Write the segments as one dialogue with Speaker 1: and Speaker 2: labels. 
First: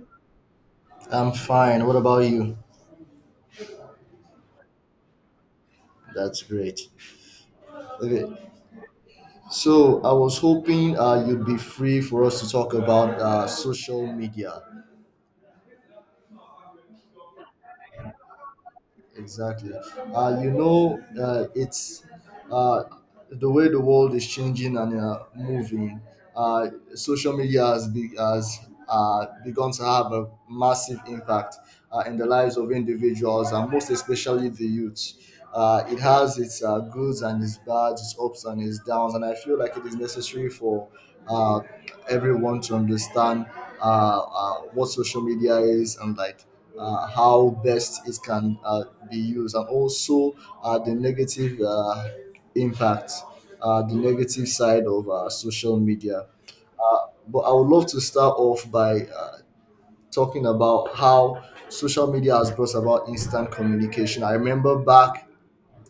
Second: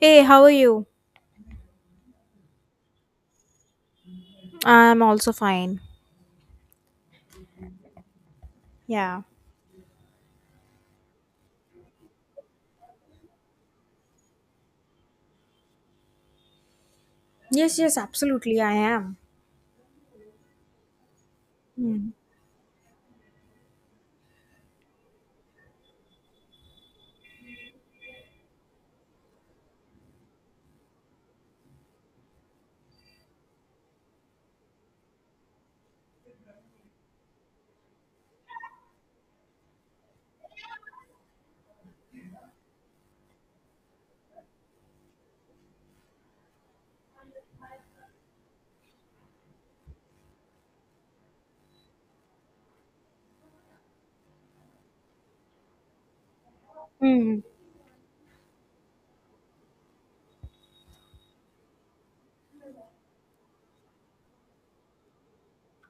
Speaker 1: Hey, how are you?
Speaker 2: I'm fine. What about you?
Speaker 1: I'm also fine.
Speaker 2: That's great. Okay,
Speaker 1: Yeah.
Speaker 2: so I was hoping you'd be free for us to talk about social media.
Speaker 1: Yes, yes, absolutely, I am.
Speaker 2: Exactly. You know, it's
Speaker 1: Hmm.
Speaker 2: uh, the way the world is changing and moving. Uh, Social media has begun to have a massive impact in the lives of individuals and most especially the youth. It has its goods and its bads, its ups and its downs, and I feel like it is necessary for uh, everyone to understand what social media is and like how best it can be used and also the negative impact the negative side of social media but
Speaker 1: Hmm.
Speaker 2: I would love to start off by talking about how social media has brought about instant communication. I remember back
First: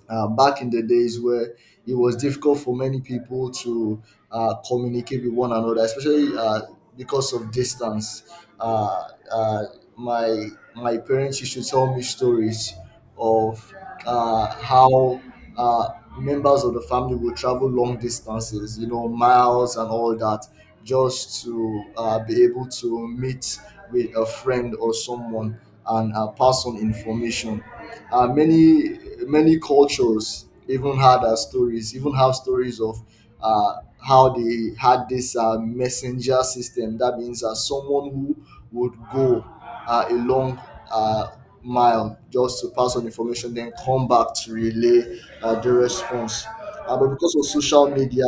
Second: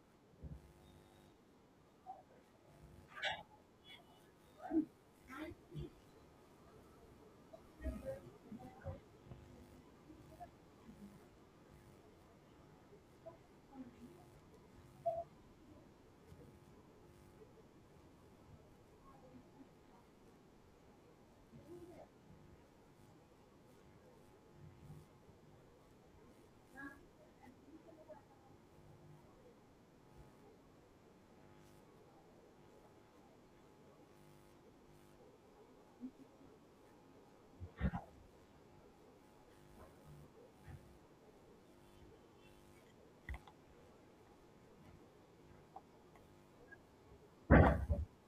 Speaker 2: back in the days where it was difficult for many people to communicate with one another, especially because of distance. Uh, uh, my my parents used to tell me stories of how uh, members of the family would travel long distances, miles and all that, just to be able to meet with a friend or someone and pass on information. Many many cultures even have stories of uh, how they had this messenger system. That means someone who would go a long uh, mile just to pass on information then come back to relay the response. But because of social media,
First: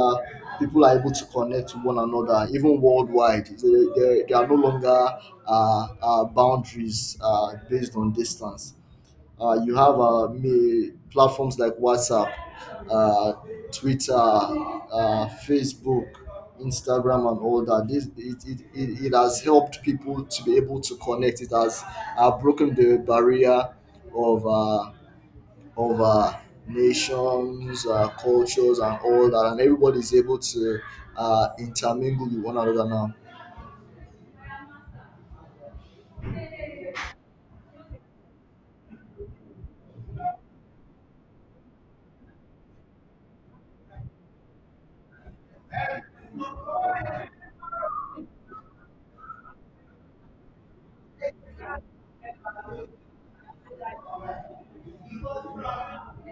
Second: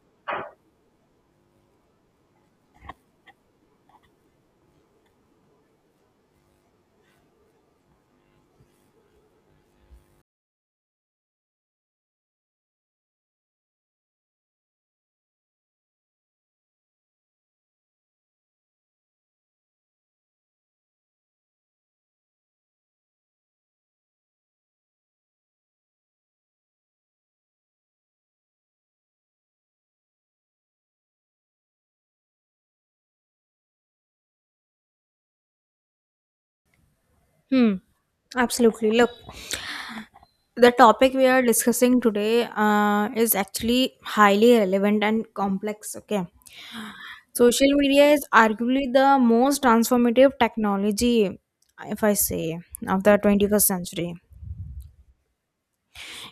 Speaker 2: people are able to connect with one another even worldwide. So, there are no longer boundaries based on distance. You have me platforms like WhatsApp, uh, Twitter, Facebook, Instagram, and all that. This it, it, it, It has helped people to be able to connect. It has broken the barrier of uh, of nations, cultures, and all that, and everybody is able to intermingle with one another now.
Speaker 1: Hmm. Absolutely. Look, the topic we are discussing today is actually highly relevant and complex. Okay. Social media is arguably the most transformative technology, if I say, of the 21st century.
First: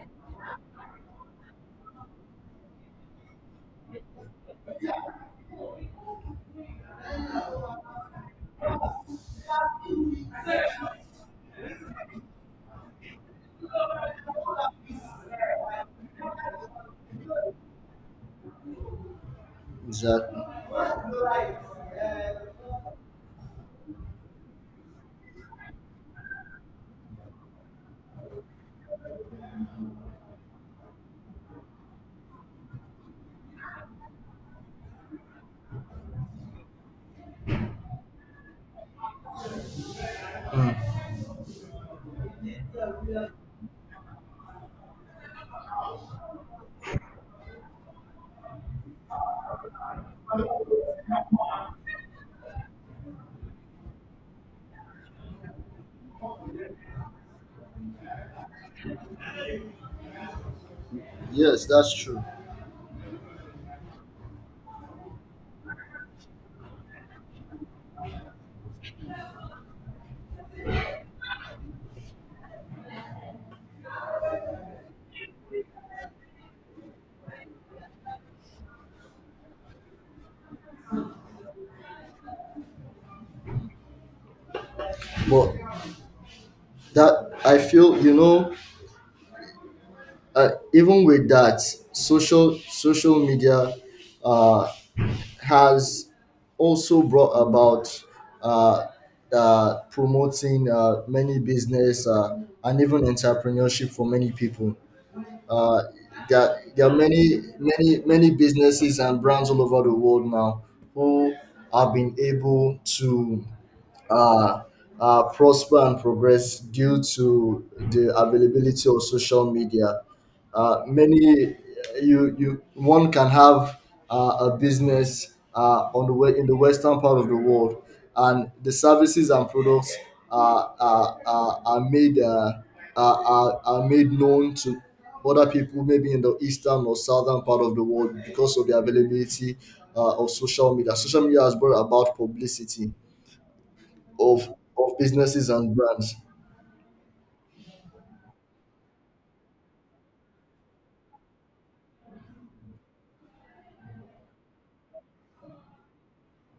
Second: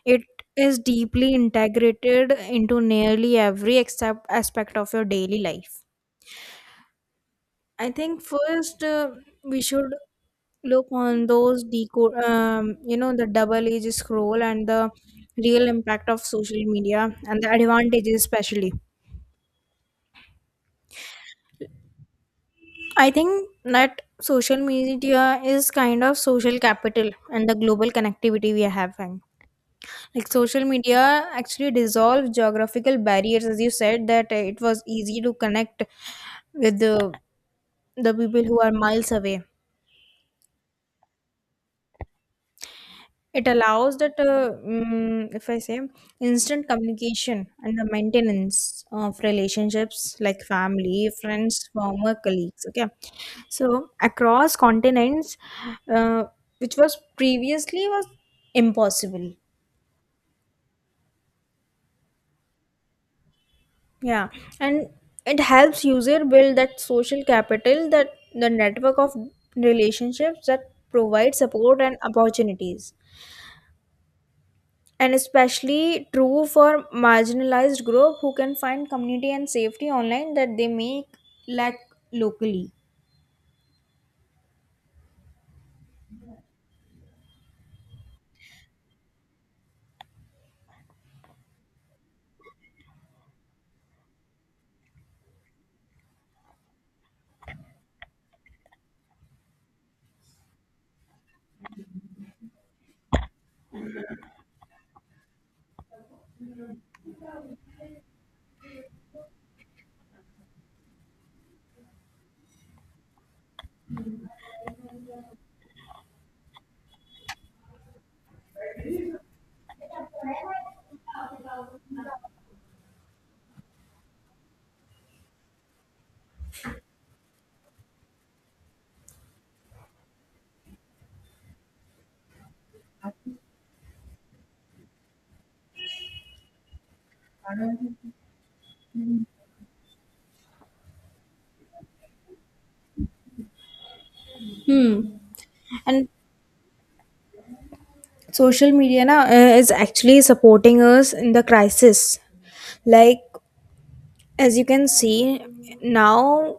Speaker 1: It is deeply integrated into nearly every except aspect of your daily life. I think first we should look on those decode, you know, the double-edged scroll and the real impact of social media and the advantages, especially.
Speaker 2: Exactly.
Speaker 1: I think that social media is kind of social capital and the global connectivity we are having. Like social media actually dissolved geographical barriers, as you said, that it was easy to connect with the people who are miles away. It allows that, if I say, instant communication and the maintenance of relationships like family, friends, former colleagues. Okay, so across continents, uh, which was previously was impossible.
Speaker 2: Yes, that's true.
Speaker 1: Yeah, and it helps user build that social capital, that the network of relationships that provide support and opportunities, and especially true for marginalized group who can find community and safety online that they may lack locally.
Speaker 2: But that I feel, you know, even with that, social media uh, has also brought about uh, promoting many business and even entrepreneurship for many people. Uh, there are many businesses and brands all over the world now who have been able to uh, prosper and progress due to the availability of social media. Many you you one can have a business on the way in the western part of the world, and the services and products are made are made known to other people maybe in the eastern or southern part of the world because of the availability of social media. Social media has brought about publicity of of businesses and
Speaker 1: And
Speaker 2: brands.
Speaker 1: social media now is actually supporting us in the crisis, like as you can see now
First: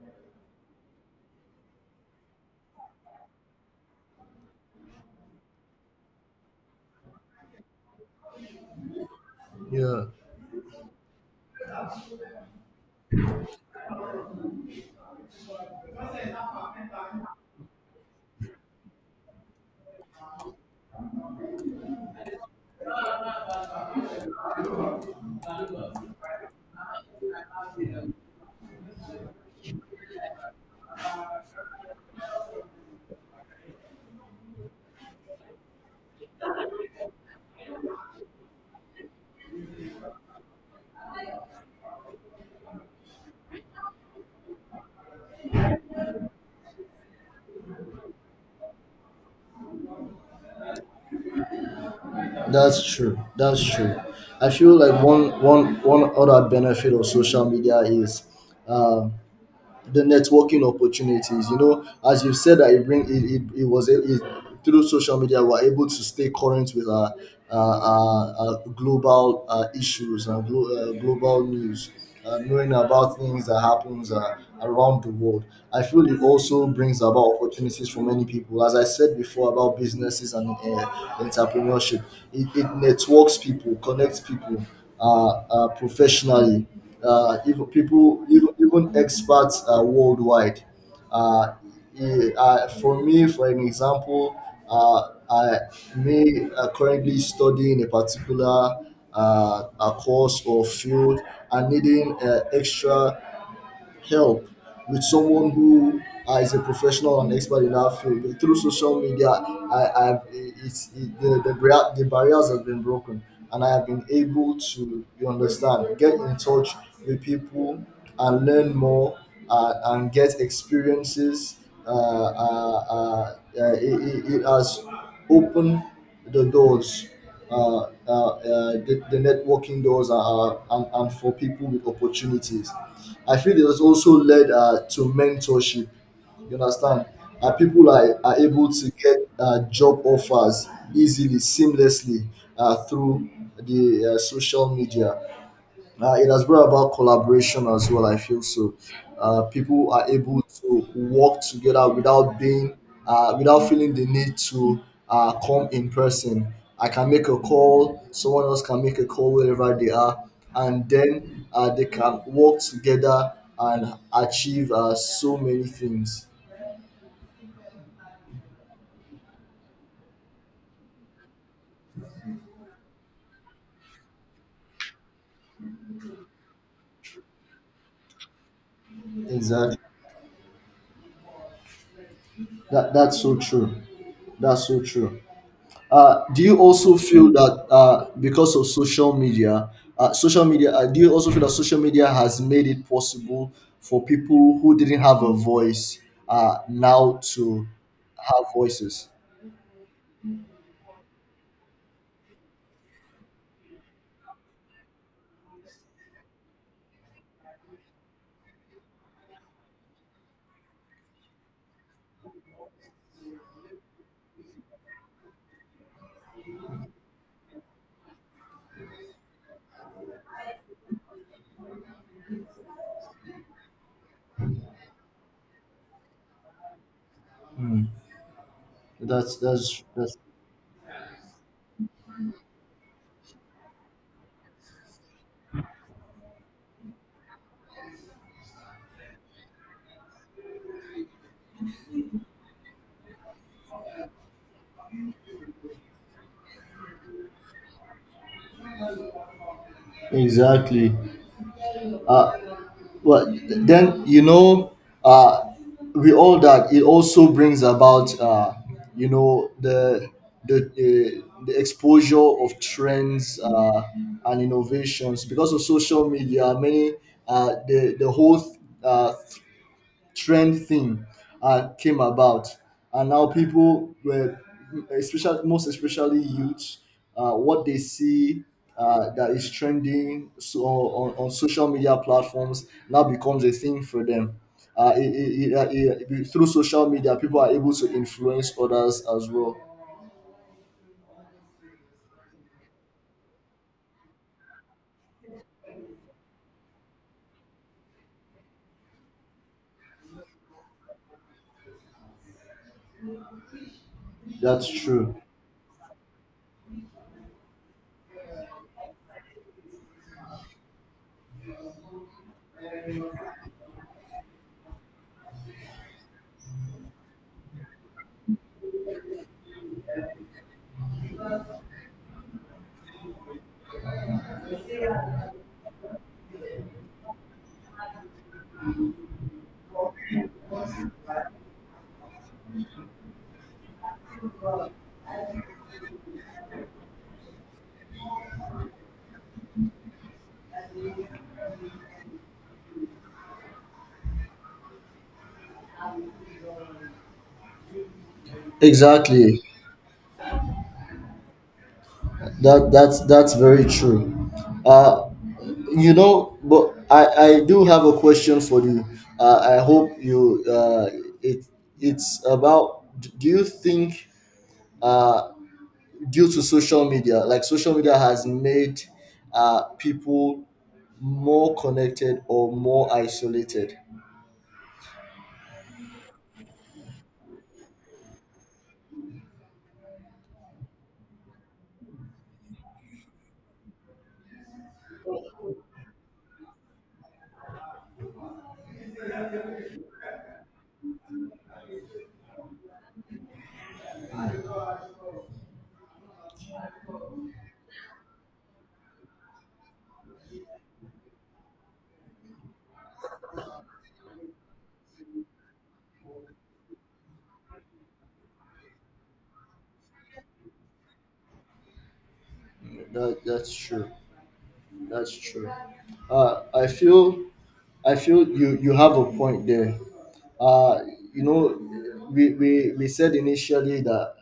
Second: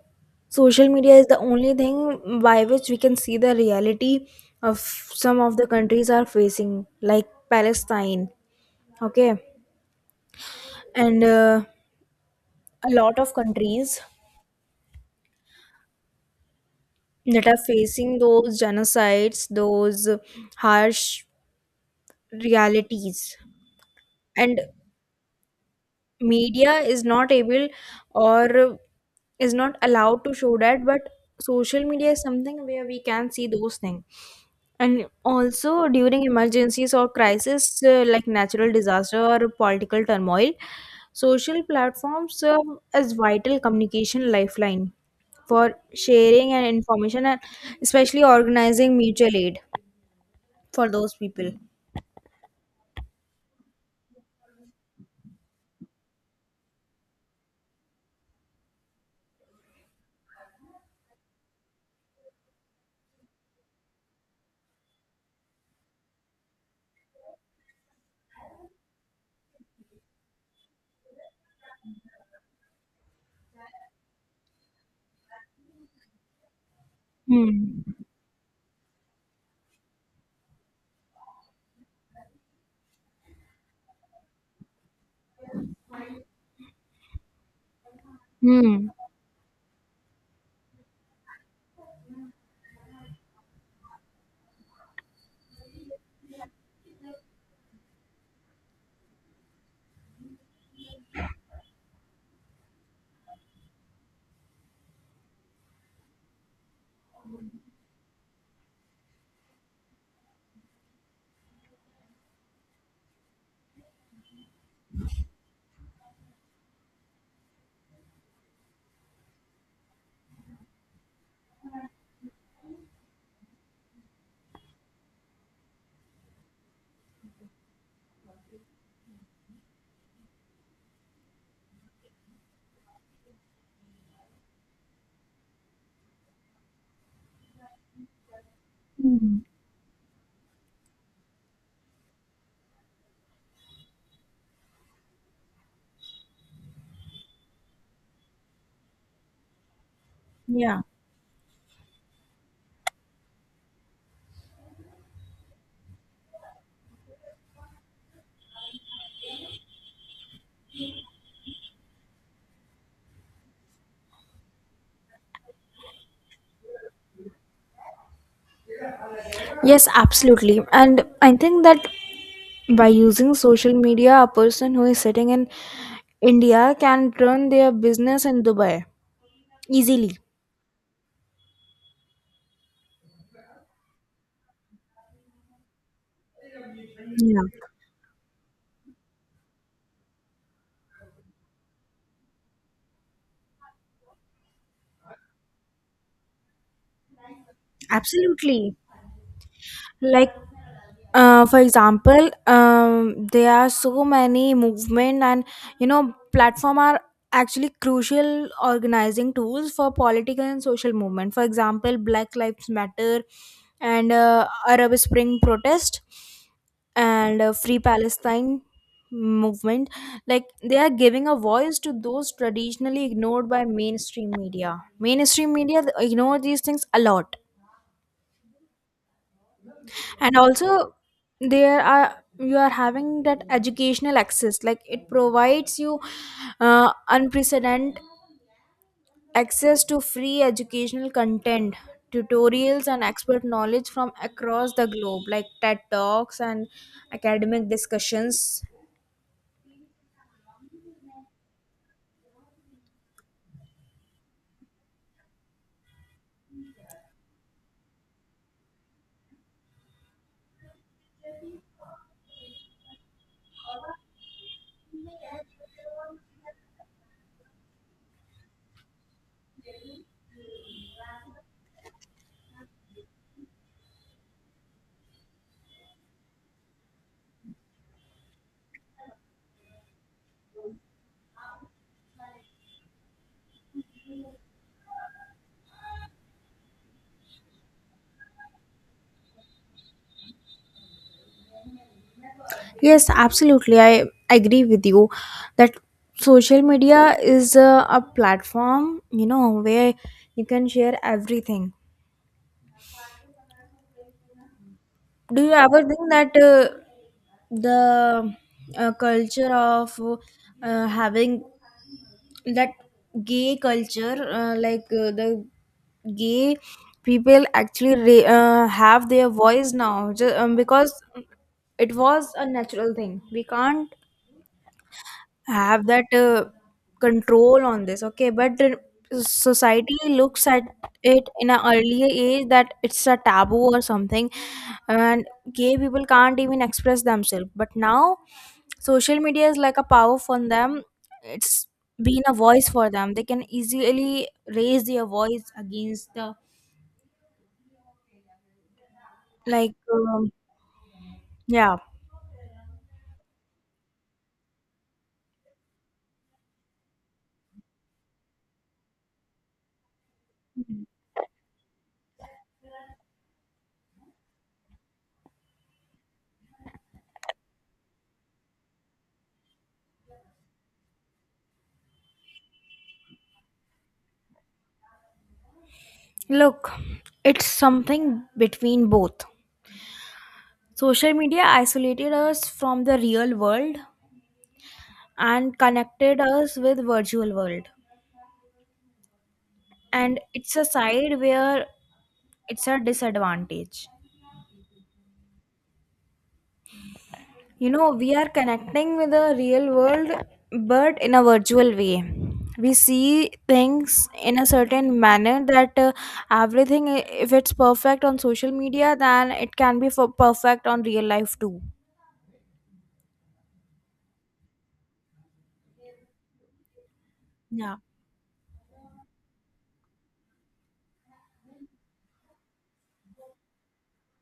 Speaker 1: social media is the only thing by which we can see the reality of some of the countries are facing, like Palestine. Okay.
Speaker 2: Yeah,
Speaker 1: And a lot of countries that are facing those genocides, those harsh realities. And media is not able or is not allowed to show that, but social media is something where we can see those things. And also during emergencies or crisis like natural disaster or political turmoil, social platforms serve as vital communication lifeline for sharing and information and especially organizing mutual aid for those people.
Speaker 2: that's true. That's true. I feel like one other benefit of social media is. Uh, the networking opportunities. You know, as you've said that it bring it, it, it was a- it, through social media we're able to stay current with our global issues and global news, knowing about things that happens around the world. I feel it also brings about opportunities for
Speaker 1: Hmm.
Speaker 2: many people. As I said before about businesses and entrepreneurship, it networks people, connects people professionally even people
Speaker 1: Hmm.
Speaker 2: even experts worldwide. Uh, for me, for an example, I may currently study in a particular a course or field and needing extra help with someone who is a professional and expert in that field. Through social media, I I've it's it, the barriers have been broken and I have been able to you understand get in touch with people and learn more and get experiences it has opened the doors the networking doors and for people with opportunities. I feel it has also led to mentorship. You understand? People are able to get
Speaker 1: Hmm.
Speaker 2: job offers easily, seamlessly through the social media. It has brought about collaboration as well. I feel so. People are able
Speaker 1: Yeah.
Speaker 2: to work together without being, without feeling the need to come in person. I can make a call. Someone else can make a call wherever they are, and then they can work together and achieve so many things.
Speaker 1: Yes, absolutely. And I think that by using social media, a person who is sitting in India can run their business in Dubai
Speaker 2: Exactly.
Speaker 1: easily.
Speaker 2: That that's so true. That's so true. Do you also feel
Speaker 1: Yeah.
Speaker 2: that because of social media, do you also feel that social media has made it possible for people who didn't have a voice now to have
Speaker 1: Absolutely.
Speaker 2: voices?
Speaker 1: Like for example, there are so many movement and you know platform are actually crucial organizing tools for political and social movement, for example Black Lives Matter and Arab Spring protest and Free Palestine movement, like they are giving a voice to those traditionally ignored by mainstream media. Mainstream media ignore these things a lot.
Speaker 2: That's
Speaker 1: And also there are, you are having that educational access, like it provides you unprecedented access to free educational content, tutorials and expert knowledge from across the globe, like TED Talks and academic discussions.
Speaker 2: exactly. Well then, you know, uh with all that, it also brings about you know the the exposure of trends and innovations. Because of social media, many the whole uh trend thing came about, and now people were, especially most especially youths, what they see that is trending on social media platforms now becomes a thing for them. Through social media, people are able to influence others as well.
Speaker 1: Yes, absolutely, I agree with you that social media is a platform, you know, where you can share everything.
Speaker 2: That's true.
Speaker 1: Do you ever think that the culture of having that gay culture, like the gay people actually have their voice now, just, because it was a natural thing, we can't have that control on this. Okay, but the society looks at it in an earlier age that it's a taboo or something, and gay people can't even express themselves, but now social media is like a power for them. It's been a voice for them, they can easily raise their voice against the,
Speaker 2: Exactly.
Speaker 1: like yeah.
Speaker 2: That that's very true. Uh, You know, but I do have a question for you. I hope you it it's about, do you think uh, due to social media, like social media has made people more connected or more isolated?
Speaker 1: Look, it's something between both. Social media isolated us from the real world and connected us with virtual world, and it's a side where it's a disadvantage. You know, we are connecting with the real world, but in a virtual way. We see things in a certain manner that everything, if it's perfect on social media, then it can be for perfect on real life too.
Speaker 2: That, that's true. That's true. Uh, I feel
Speaker 1: Yeah.
Speaker 2: I feel you you have a point there. Uh, you know, we said initially that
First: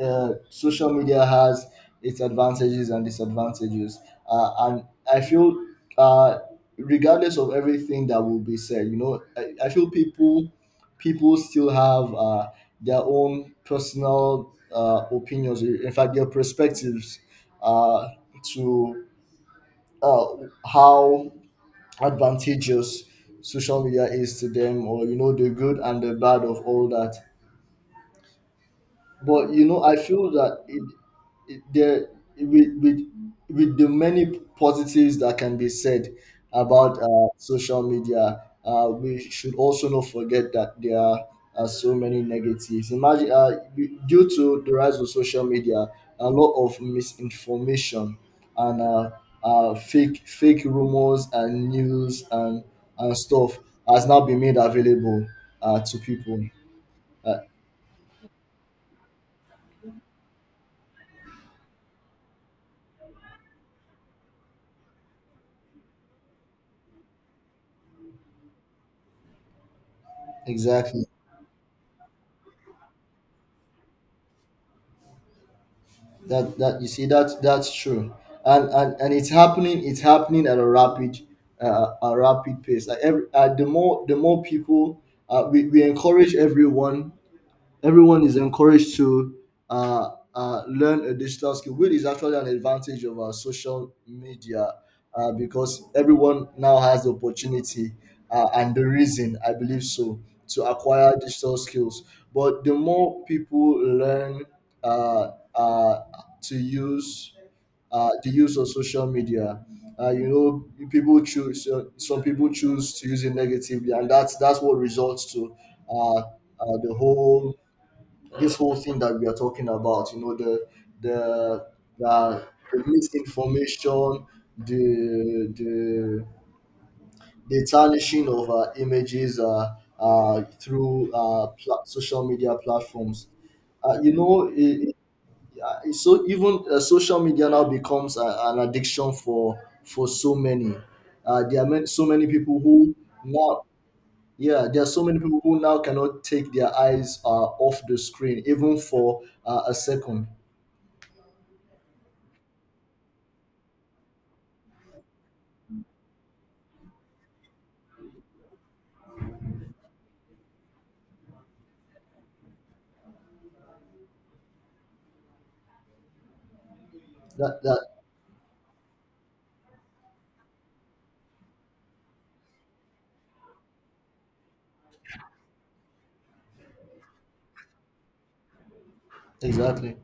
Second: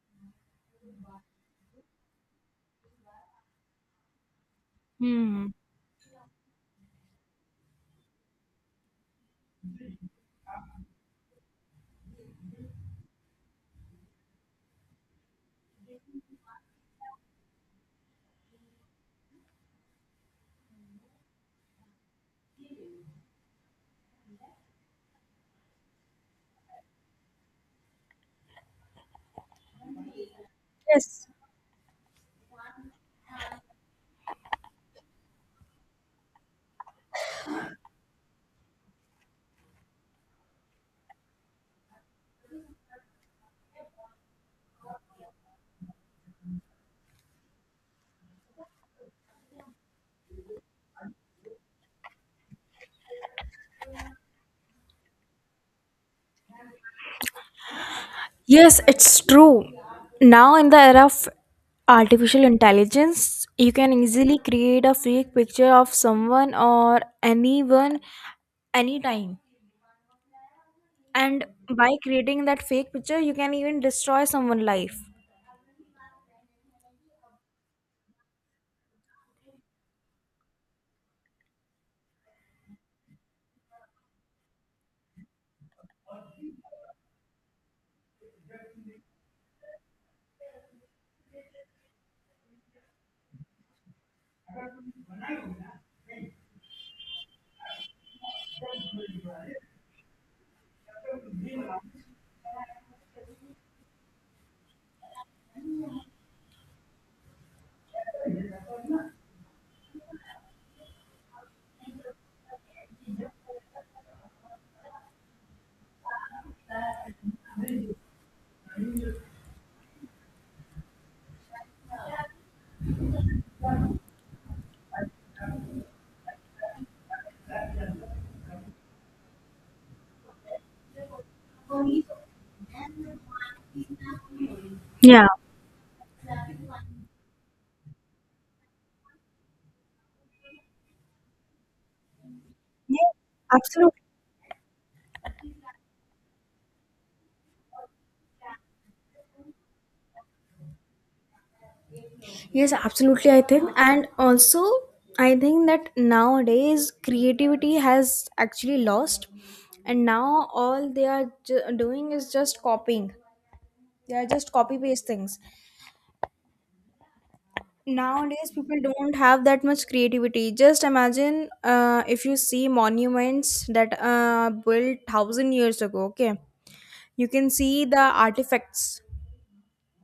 Speaker 2: social media has its advantages and disadvantages. And I
Speaker 1: Hmm.
Speaker 2: feel, uh, regardless of everything that will be said, you know, I feel people still have their own personal opinions. In fact, their perspectives uh, to uh, how advantageous social media is to them, or you know, the good and the bad of all that. But you know, I feel that it,
Speaker 1: Yes.
Speaker 2: it there with, with with the many positives that can be said about social media, we should also not forget that there are so many negatives. Imagine due to the rise of social media, a lot of misinformation and fake rumors and news and stuff has now been made available to people. Uh,
Speaker 1: Yes, it's true. Now, in the era of artificial intelligence, you can easily create a fake picture of someone or anyone anytime.
Speaker 2: exactly.
Speaker 1: And by creating that fake picture, you can even destroy someone's life.
Speaker 2: That that's true, and it's happening. It's happening at a rapid pace. Like every the more people, we encourage everyone is encouraged to uh, learn a digital skill, which is actually an advantage of our social media because everyone now has the opportunity and the reason, I believe so, to acquire digital skills. But the more people learn uh, uh, to use the use of social media. You know, people choose some people choose to use it negatively, and that's what results to uh, uh, the whole this whole thing that we are talking about, you know, the the, the misinformation, the the the tarnishing of images through social media platforms. uh, you know it, it,
Speaker 1: Yeah.
Speaker 2: it's so. Even social media now becomes a, an addiction for so many. There are many, so many people who
Speaker 1: Yeah,
Speaker 2: now,
Speaker 1: absolutely.
Speaker 2: yeah, there are so many people who now cannot take their eyes off the screen, even for a second.
Speaker 1: Yes, absolutely. I think, and also, I think that nowadays creativity has actually lost, and now all they are doing is just copying. They are just copy paste things.
Speaker 2: That that
Speaker 1: Nowadays, people don't have that much creativity. Just imagine if you see monuments that built thousand years ago. Okay, you can see the artifacts.
Speaker 2: exactly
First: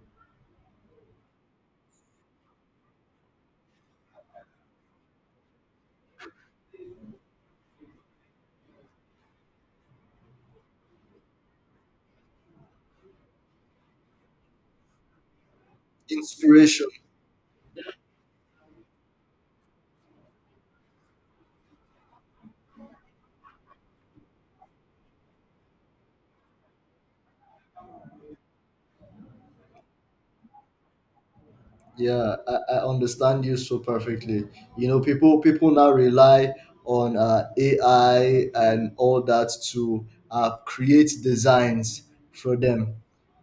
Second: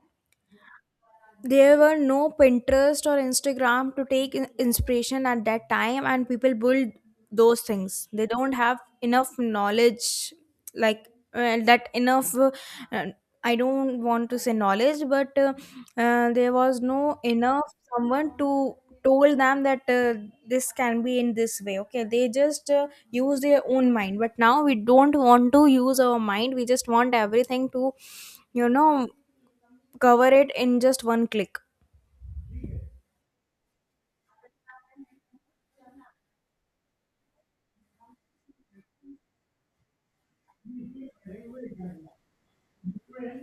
Speaker 1: There were no Pinterest or Instagram to take inspiration at that time, and people build those things. They don't have enough knowledge, like that enough uh, I don't want to say knowledge, but there was
Speaker 2: inspiration.
Speaker 1: no enough someone to told them that this can be in this way. Okay, they just use their own mind, but now we don't want to use our mind. We just want everything to, you know, cover it in just one click.
Speaker 2: Yeah, I understand you so perfectly. You know, people now rely on AI and all that to create designs for them,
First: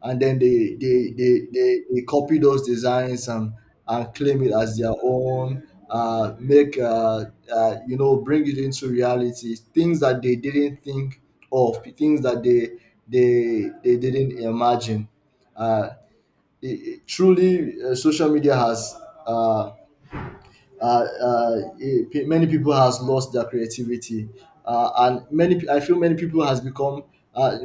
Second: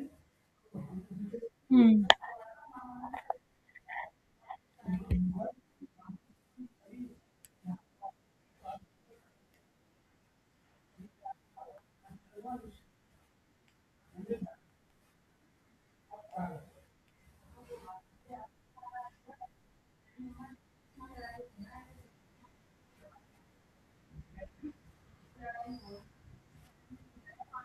Speaker 2: and then they copy those designs and claim it as their own. Make you know, bring it into reality. Things that they didn't think of, things that they didn't imagine. Uh, truly social media has uh, many people has lost their creativity and many pe- I feel many people has become uh,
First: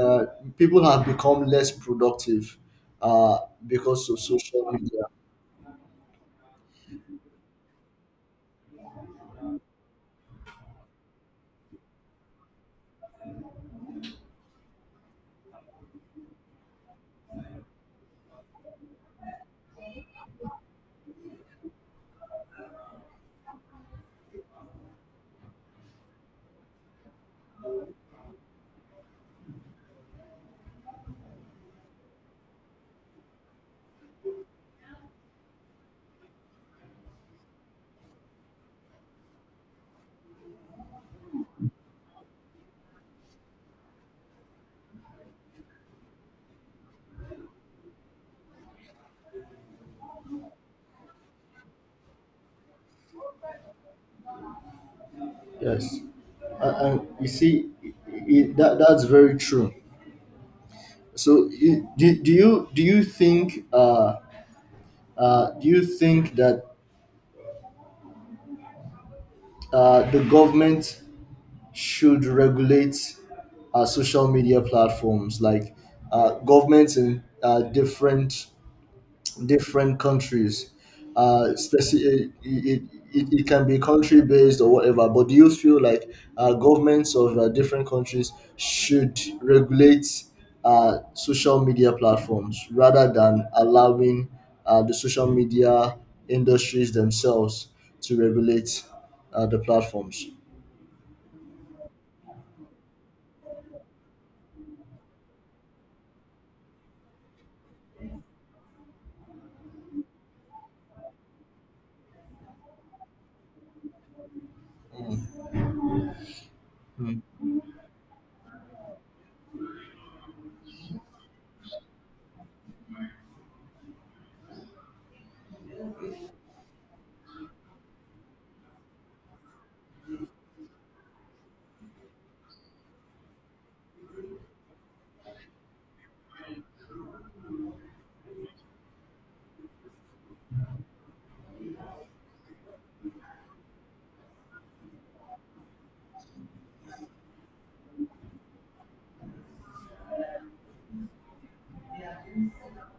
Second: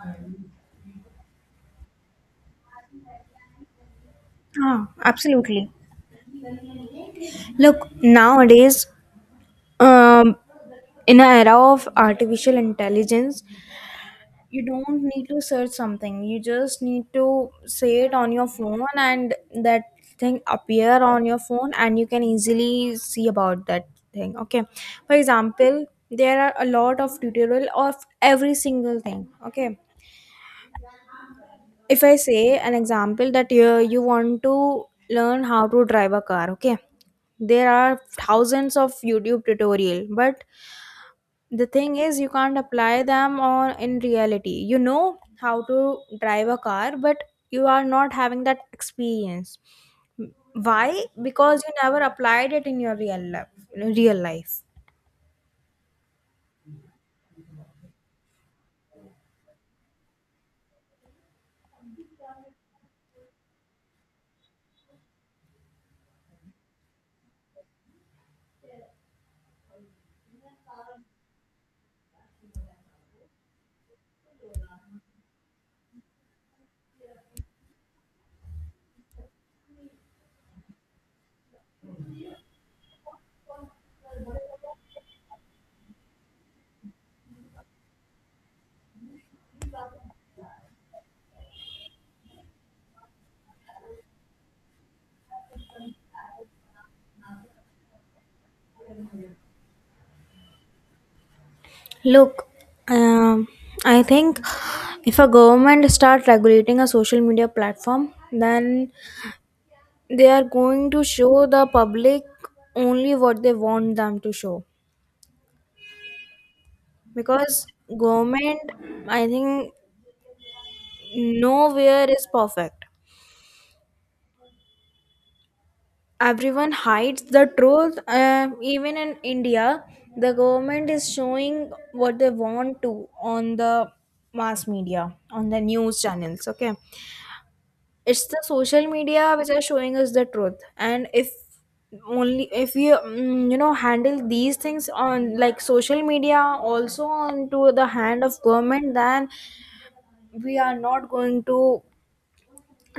Speaker 2: uh, people have become less productive uh, because of social
Speaker 1: Ah,
Speaker 2: media.
Speaker 1: absolutely. Look, nowadays, um, in an era of artificial intelligence, you don't need to search something. You just need to say it on your phone, and that thing appear on your phone, and you can easily see about that thing. Okay. For example, there are a lot of tutorial of every single thing. Okay. If I say an example that you want to learn how to drive a car, okay? There are thousands of YouTube tutorial, but the thing is you can't apply them on in reality. You know how to drive a car, but you are not having that experience. Why? Because you never applied it in your real life. Real life.
Speaker 2: Yes, and you see that that's very true. So I- do, do you think do you think that the government should regulate social media platforms, like governments in different countries, speci- it can be country based or whatever. But do you feel like governments of different countries should regulate social media platforms rather than allowing the social media industries themselves to regulate the platforms?
Speaker 1: Look, um, I think if a government start regulating a social media platform, then they are going to show the public only what they want them to show, because government, I think, nowhere is perfect. Everyone hides the truth, even in India. The government is showing what they want to on the mass media, on the news channels. Okay, it's the social media which are showing us the truth. And if, only if we you know, handle these things on, like social media also onto the hand of government, then we are not going to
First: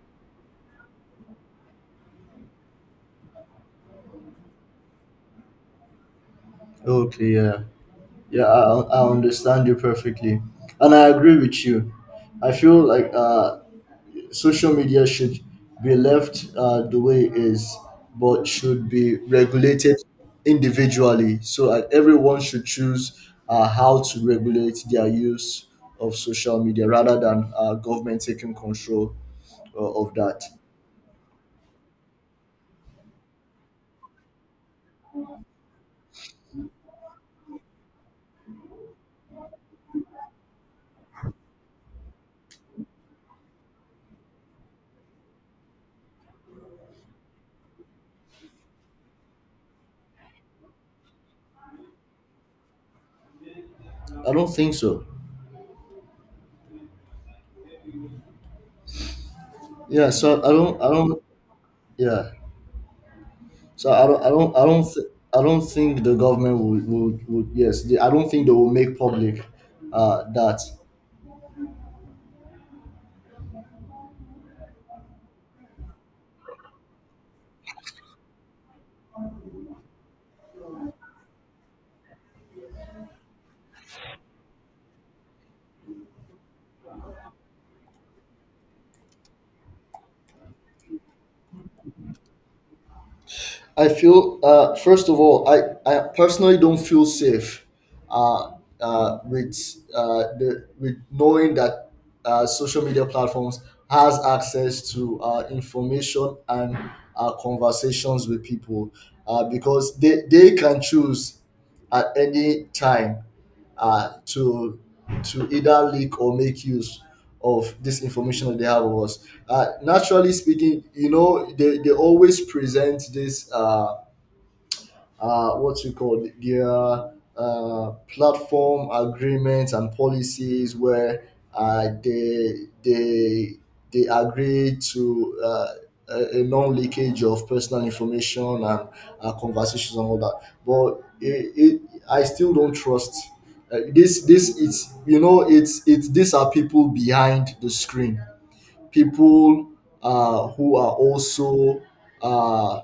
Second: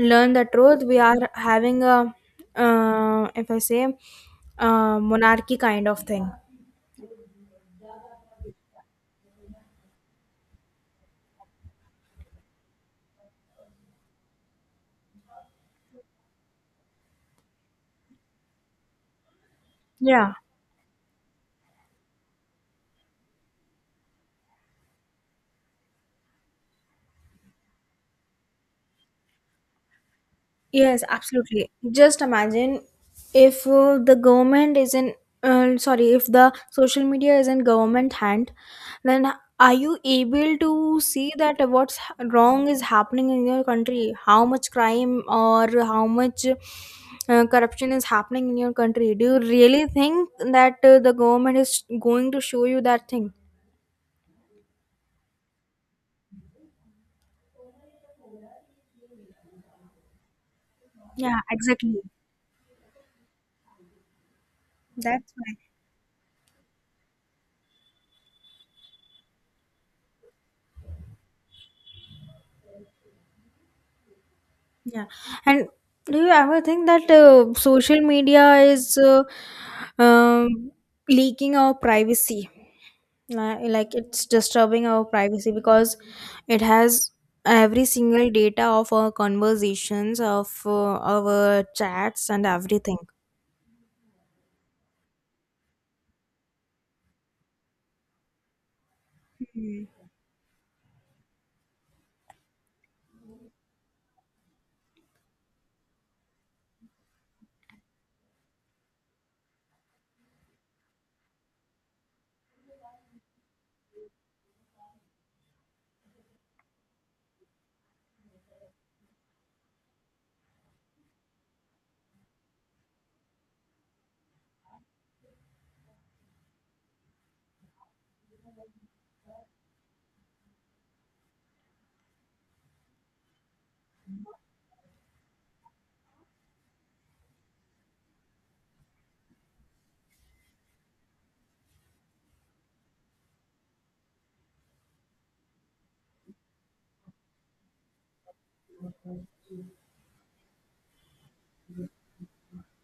Speaker 1: learn the truth. We are having a, if I say, monarchy kind of thing.
Speaker 2: Okay, yeah. Yeah, I understand you perfectly. And I agree with you. I feel like social media should be left the way it is, but should be regulated
Speaker 1: Yeah.
Speaker 2: individually. So everyone should choose how to regulate their use of social media rather than government taking control of that.
Speaker 1: Yes, absolutely. Just imagine if the government is in, sorry, if the social media is in government hand, then are you able to see that what's wrong is happening in your country? How much crime or how much corruption is happening in your country? Do you really think that the government is going to show you that thing?
Speaker 2: I don't think so. Yeah, so I don't,
Speaker 1: Yeah, exactly.
Speaker 2: yeah. So I don't,
Speaker 1: That's
Speaker 2: I
Speaker 1: why.
Speaker 2: don't think the government would, yes, they, I don't think they will make public that.
Speaker 1: Yeah. And do you ever think that social media is, um, leaking our privacy? Like it's disturbing our privacy, because it has every single data of our conversations, of our chats, and everything.
Speaker 2: I feel, first of all, I personally don't feel safe uh, with the with knowing that social media platforms has access to information and conversations with people because they can choose at any time uh, to to either leak or make use of this information that they have of us. Naturally speaking, they always present this what you call their platform agreements and policies where uh, they they they agree to a non-leakage of personal information and conversations and all that. But I still don't trust. This, it's you know it's these are people behind the screen, people uh, who are also uh,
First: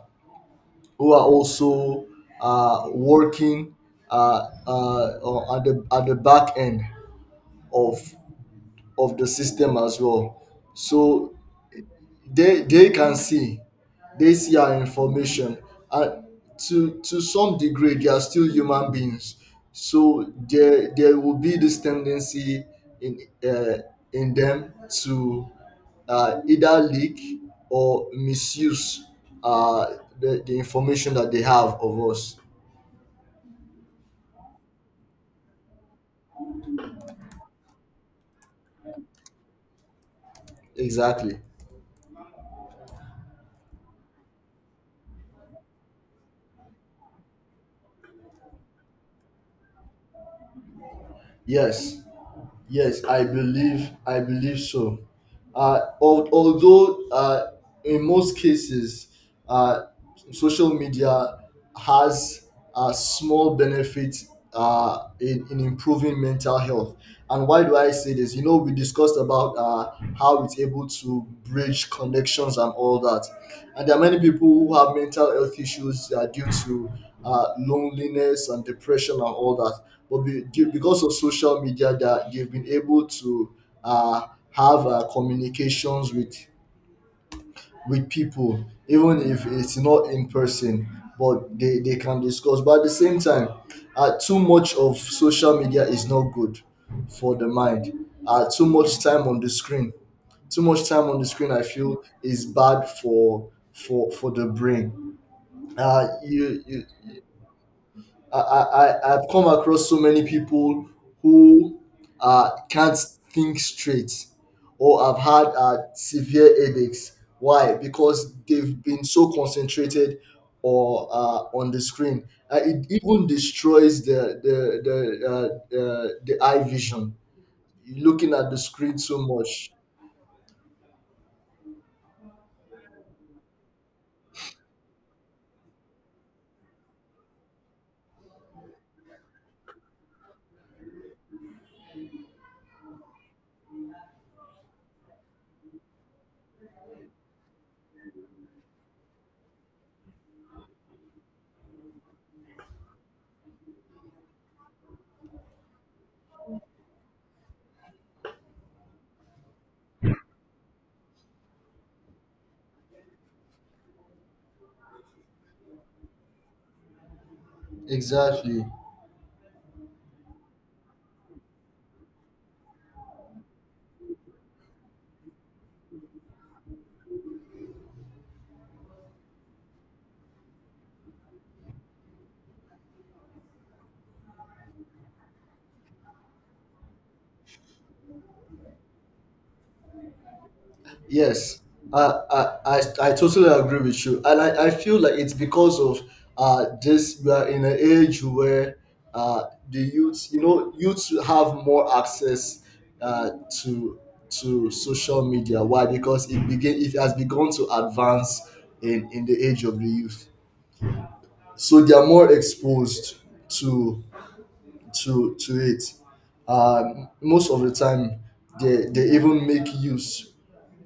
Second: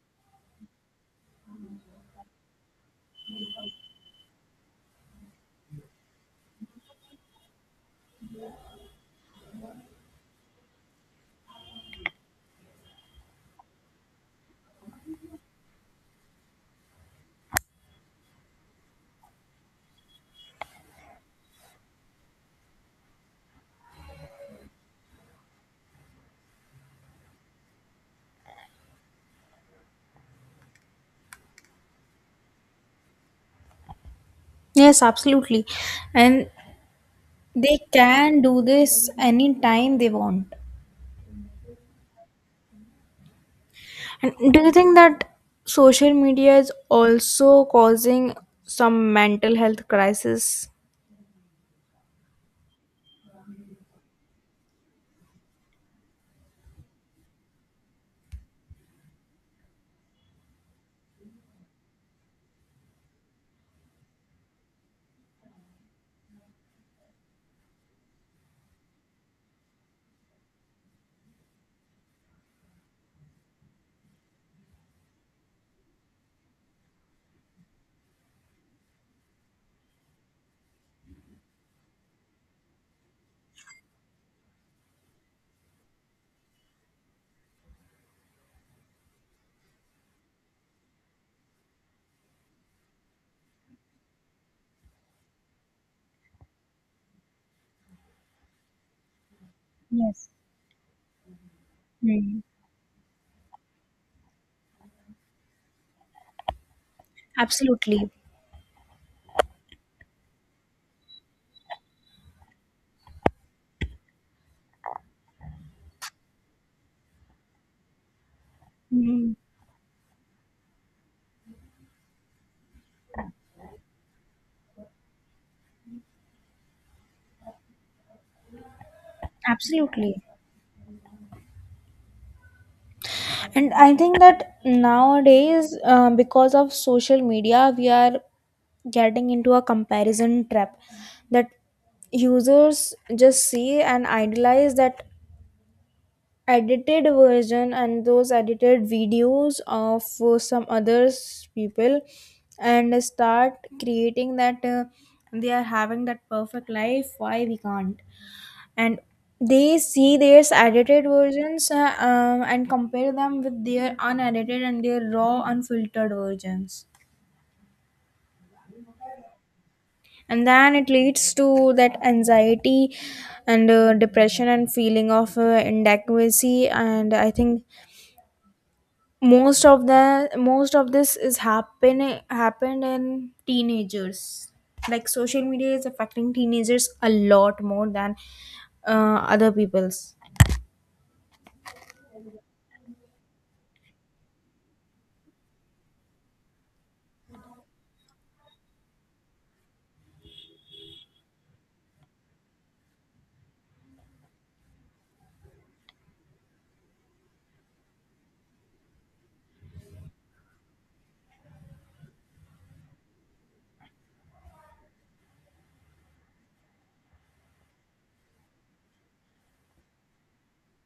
Speaker 2: who are also working at the back end of of the system as well. So they can see, they see our information, and to some degree they are still human beings. So there will be this tendency in uh, in them to either leak or misuse uh, the information that they have of us.
Speaker 1: Yes, absolutely. And they can do this anytime they want.
Speaker 2: Exactly.
Speaker 1: And do you think that social media is also causing some mental health crisis?
Speaker 2: Yes. Yes, I believe so. Although in most cases, uh, social media has a small benefit in improving mental health. And why do I say this? You know, we discussed about how it's able to bridge connections and all that. And there are many people who have mental health issues due to loneliness and depression and all that. But because of social media, that they've been able to uh, have communications with people, even if it's not in person, but they can discuss. But at the same time, too much of social media is not good for the mind. Too much time on the screen, too much time on the screen I feel
Speaker 1: Hmm.
Speaker 2: is bad for for the brain. You, you
Speaker 1: Absolutely.
Speaker 2: I've come across so many people who can't think straight or have had severe headaches. Why? Because they've been so
Speaker 1: Mhm.
Speaker 2: concentrated or on the screen. It even destroys the eye vision, looking at the screen so much.
Speaker 1: Absolutely. And I think that nowadays, because of social media, we are getting into a comparison trap, that users just see and idealize that edited version and those edited videos of some others people, and start creating that they are having that perfect life, why we can't. And they see their edited versions, and compare them with their unedited and their raw unfiltered versions,
Speaker 2: Exactly.
Speaker 1: and then it leads to that anxiety and depression and feeling of inadequacy. And I think most of this is happened in teenagers. Like social media is affecting teenagers a lot more than other people's.
Speaker 2: Yes, I, I totally agree with you. And I feel like it's because of we are in an age where uh, the youth, you know, youths have more access uh, to to social media. Why? Because it has begun to advance in the age of the youth. So they are more exposed to to it. Most of the time, they even make use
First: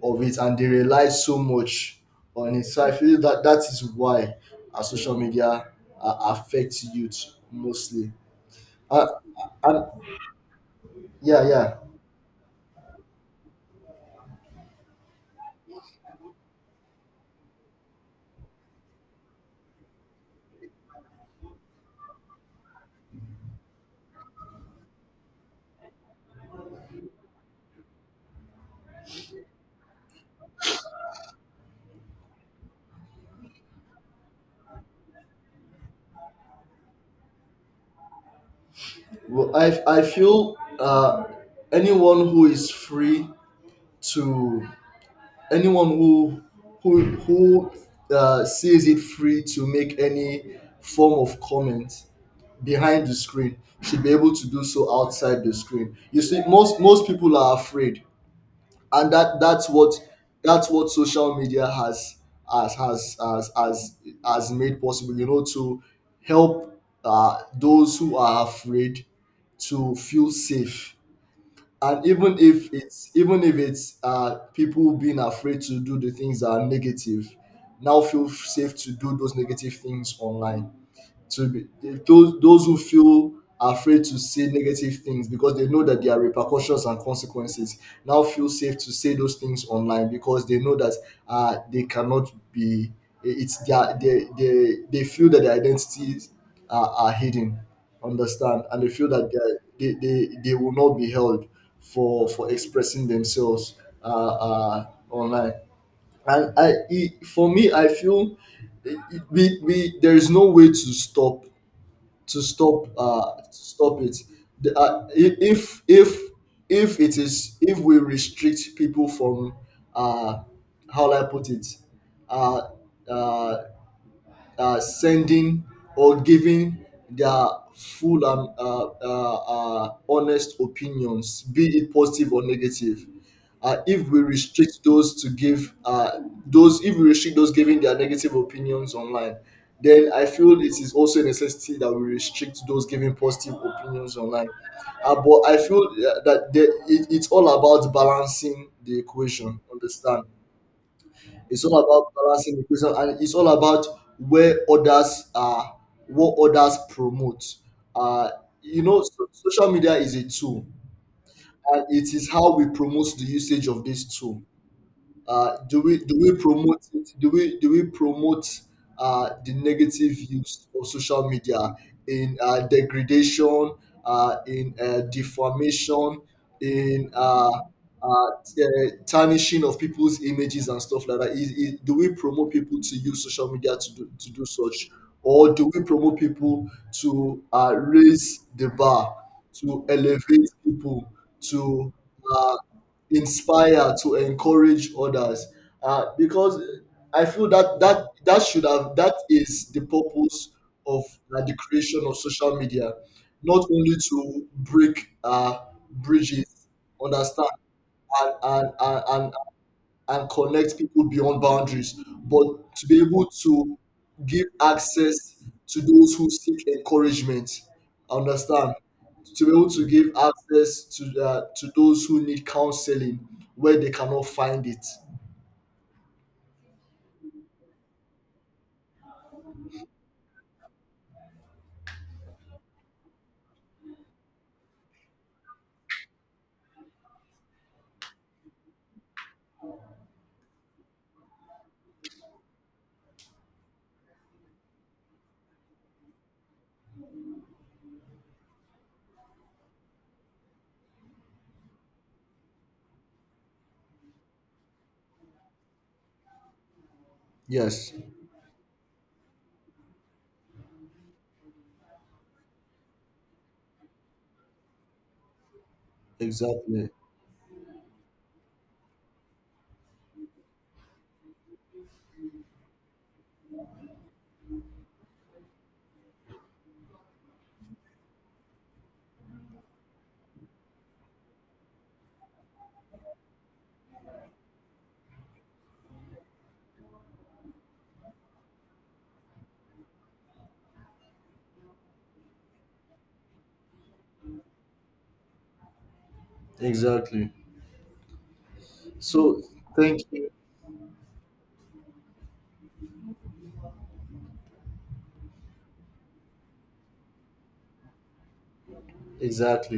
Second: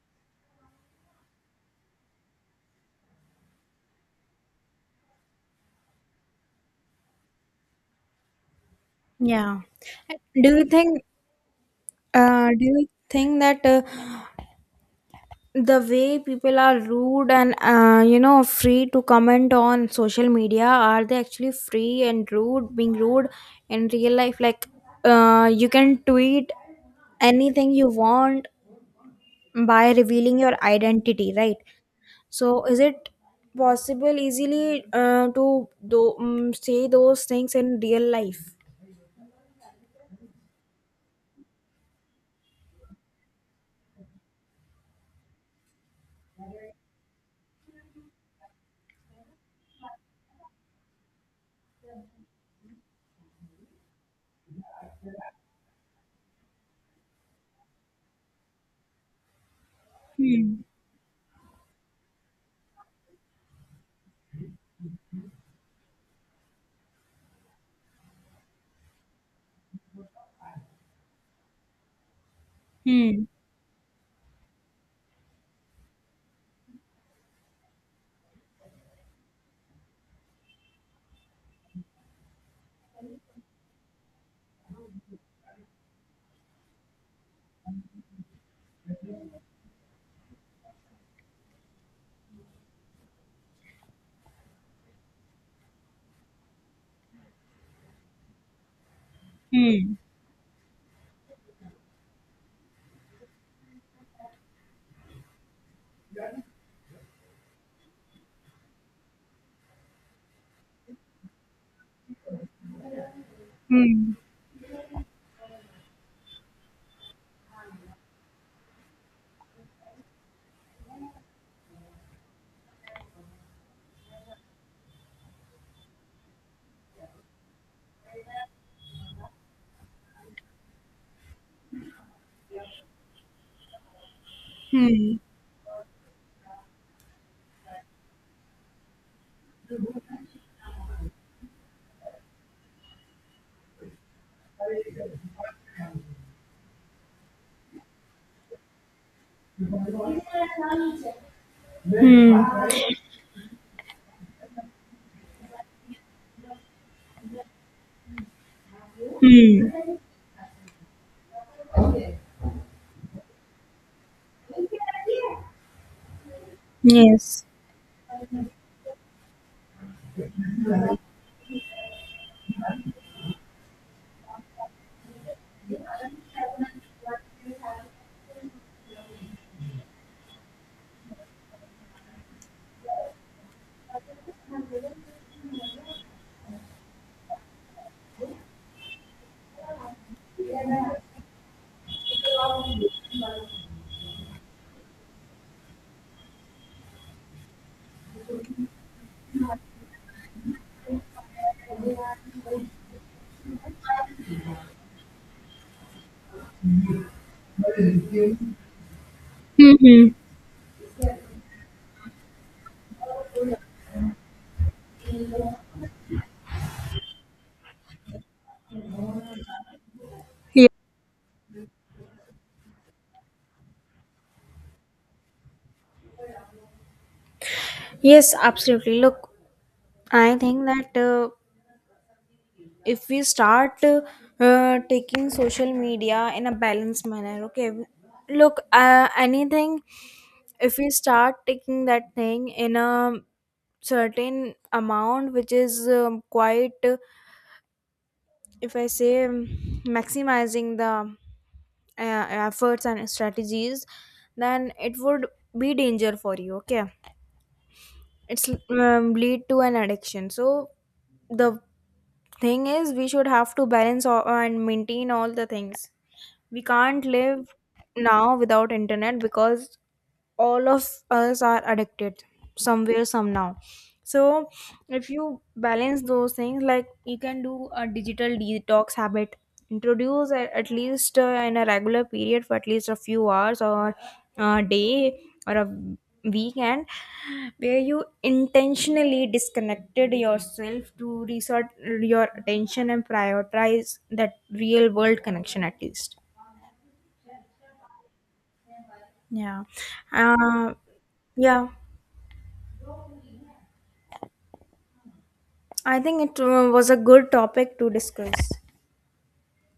Speaker 2: of it and they rely so much on it. So I feel that that is why our social media affects youth mostly. Uh,
Speaker 1: Yeah.
Speaker 2: and
Speaker 1: do you think
Speaker 2: yeah, yeah.
Speaker 1: do you think that the way people are rude and you know, free to comment on social media, are they actually free and rude, being rude in real life? Like you can tweet anything you want by revealing your identity, right? So is it possible easily to do, say those things in real life?
Speaker 2: Well, I feel anyone who is free to anyone who sees it free to make any form of comment behind the screen should be able to do so outside the screen. You see, most people are afraid, and that's what
Speaker 1: Hmm.
Speaker 2: that's what social media has has has has, has made possible, you know, to help those who are afraid to feel safe. And
Speaker 1: Hmm.
Speaker 2: even if it's people being afraid to do the things that are negative now feel safe to do those negative things online. To be those who feel afraid to say negative things because they know that there are repercussions and consequences now feel safe to say those things online because they know that they cannot be, it's their they feel that their identities are hidden. Understand? And they feel that they,
Speaker 1: Hmm.
Speaker 2: they they they will not be held for expressing themselves online. And for me I feel we there is no way to stop stop
Speaker 1: Hmm.
Speaker 2: it. The, I- if If it is, if we restrict people from uh, how will I put it, uh, uh, sending or giving their full and honest opinions, be it positive or negative. If we restrict
Speaker 1: Hmm.
Speaker 2: those to give if we restrict those giving their negative opinions online, then I feel it is also a necessity that we restrict those giving positive opinions online. But I feel that there, it, it's all about balancing the equation. Understand? It's all about
Speaker 1: Hmm.
Speaker 2: balancing the equation, and it's all about where others are, what others promote. Uh, you know,
Speaker 1: Hmm.
Speaker 2: social media is a tool, and it is how we promote the usage of this tool. Do we do we promote it?
Speaker 1: Yes.
Speaker 2: Do we promote the negative use of social media in degradation, in defamation, in tarnishing of people's images and stuff like that? Do we promote people to use social media to to do such, or do we promote people to raise the bar, to elevate people, to uh, inspire, to encourage others? Because I feel that that that should have that is the purpose of the creation of social media, not only to break bridges, understand, and
Speaker 1: Hmm. Hmm.
Speaker 2: and connect people beyond boundaries, but to be able to give access to those who seek encouragement. Understand? To be able to give
Speaker 1: Yeah.
Speaker 2: access to those who need counseling where they cannot find it.
Speaker 1: Yes, absolutely. Look, I think that if we start taking social media in a balanced manner. Okay, look, anything, if we start taking that thing in a certain amount which is quite if I say, maximizing the efforts and strategies, then it would be danger for you. Okay,
Speaker 2: Yes,
Speaker 1: it's, lead to an addiction. So the thing is we should have to balance all, and maintain all the things. We
Speaker 2: exactly,
Speaker 1: can't live now without internet, because all of us are addicted somewhere somehow. So if you balance those things, like you can do a digital detox habit, introduce at least in a regular period for at least a few hours or a day or a weekend, where you intentionally disconnected yourself to resort your attention and prioritize that real world connection at least.
Speaker 2: exactly. So
Speaker 1: Yeah.
Speaker 2: thank you.
Speaker 1: Uh, yeah. I think it was a good topic to discuss.
Speaker 2: Exactly.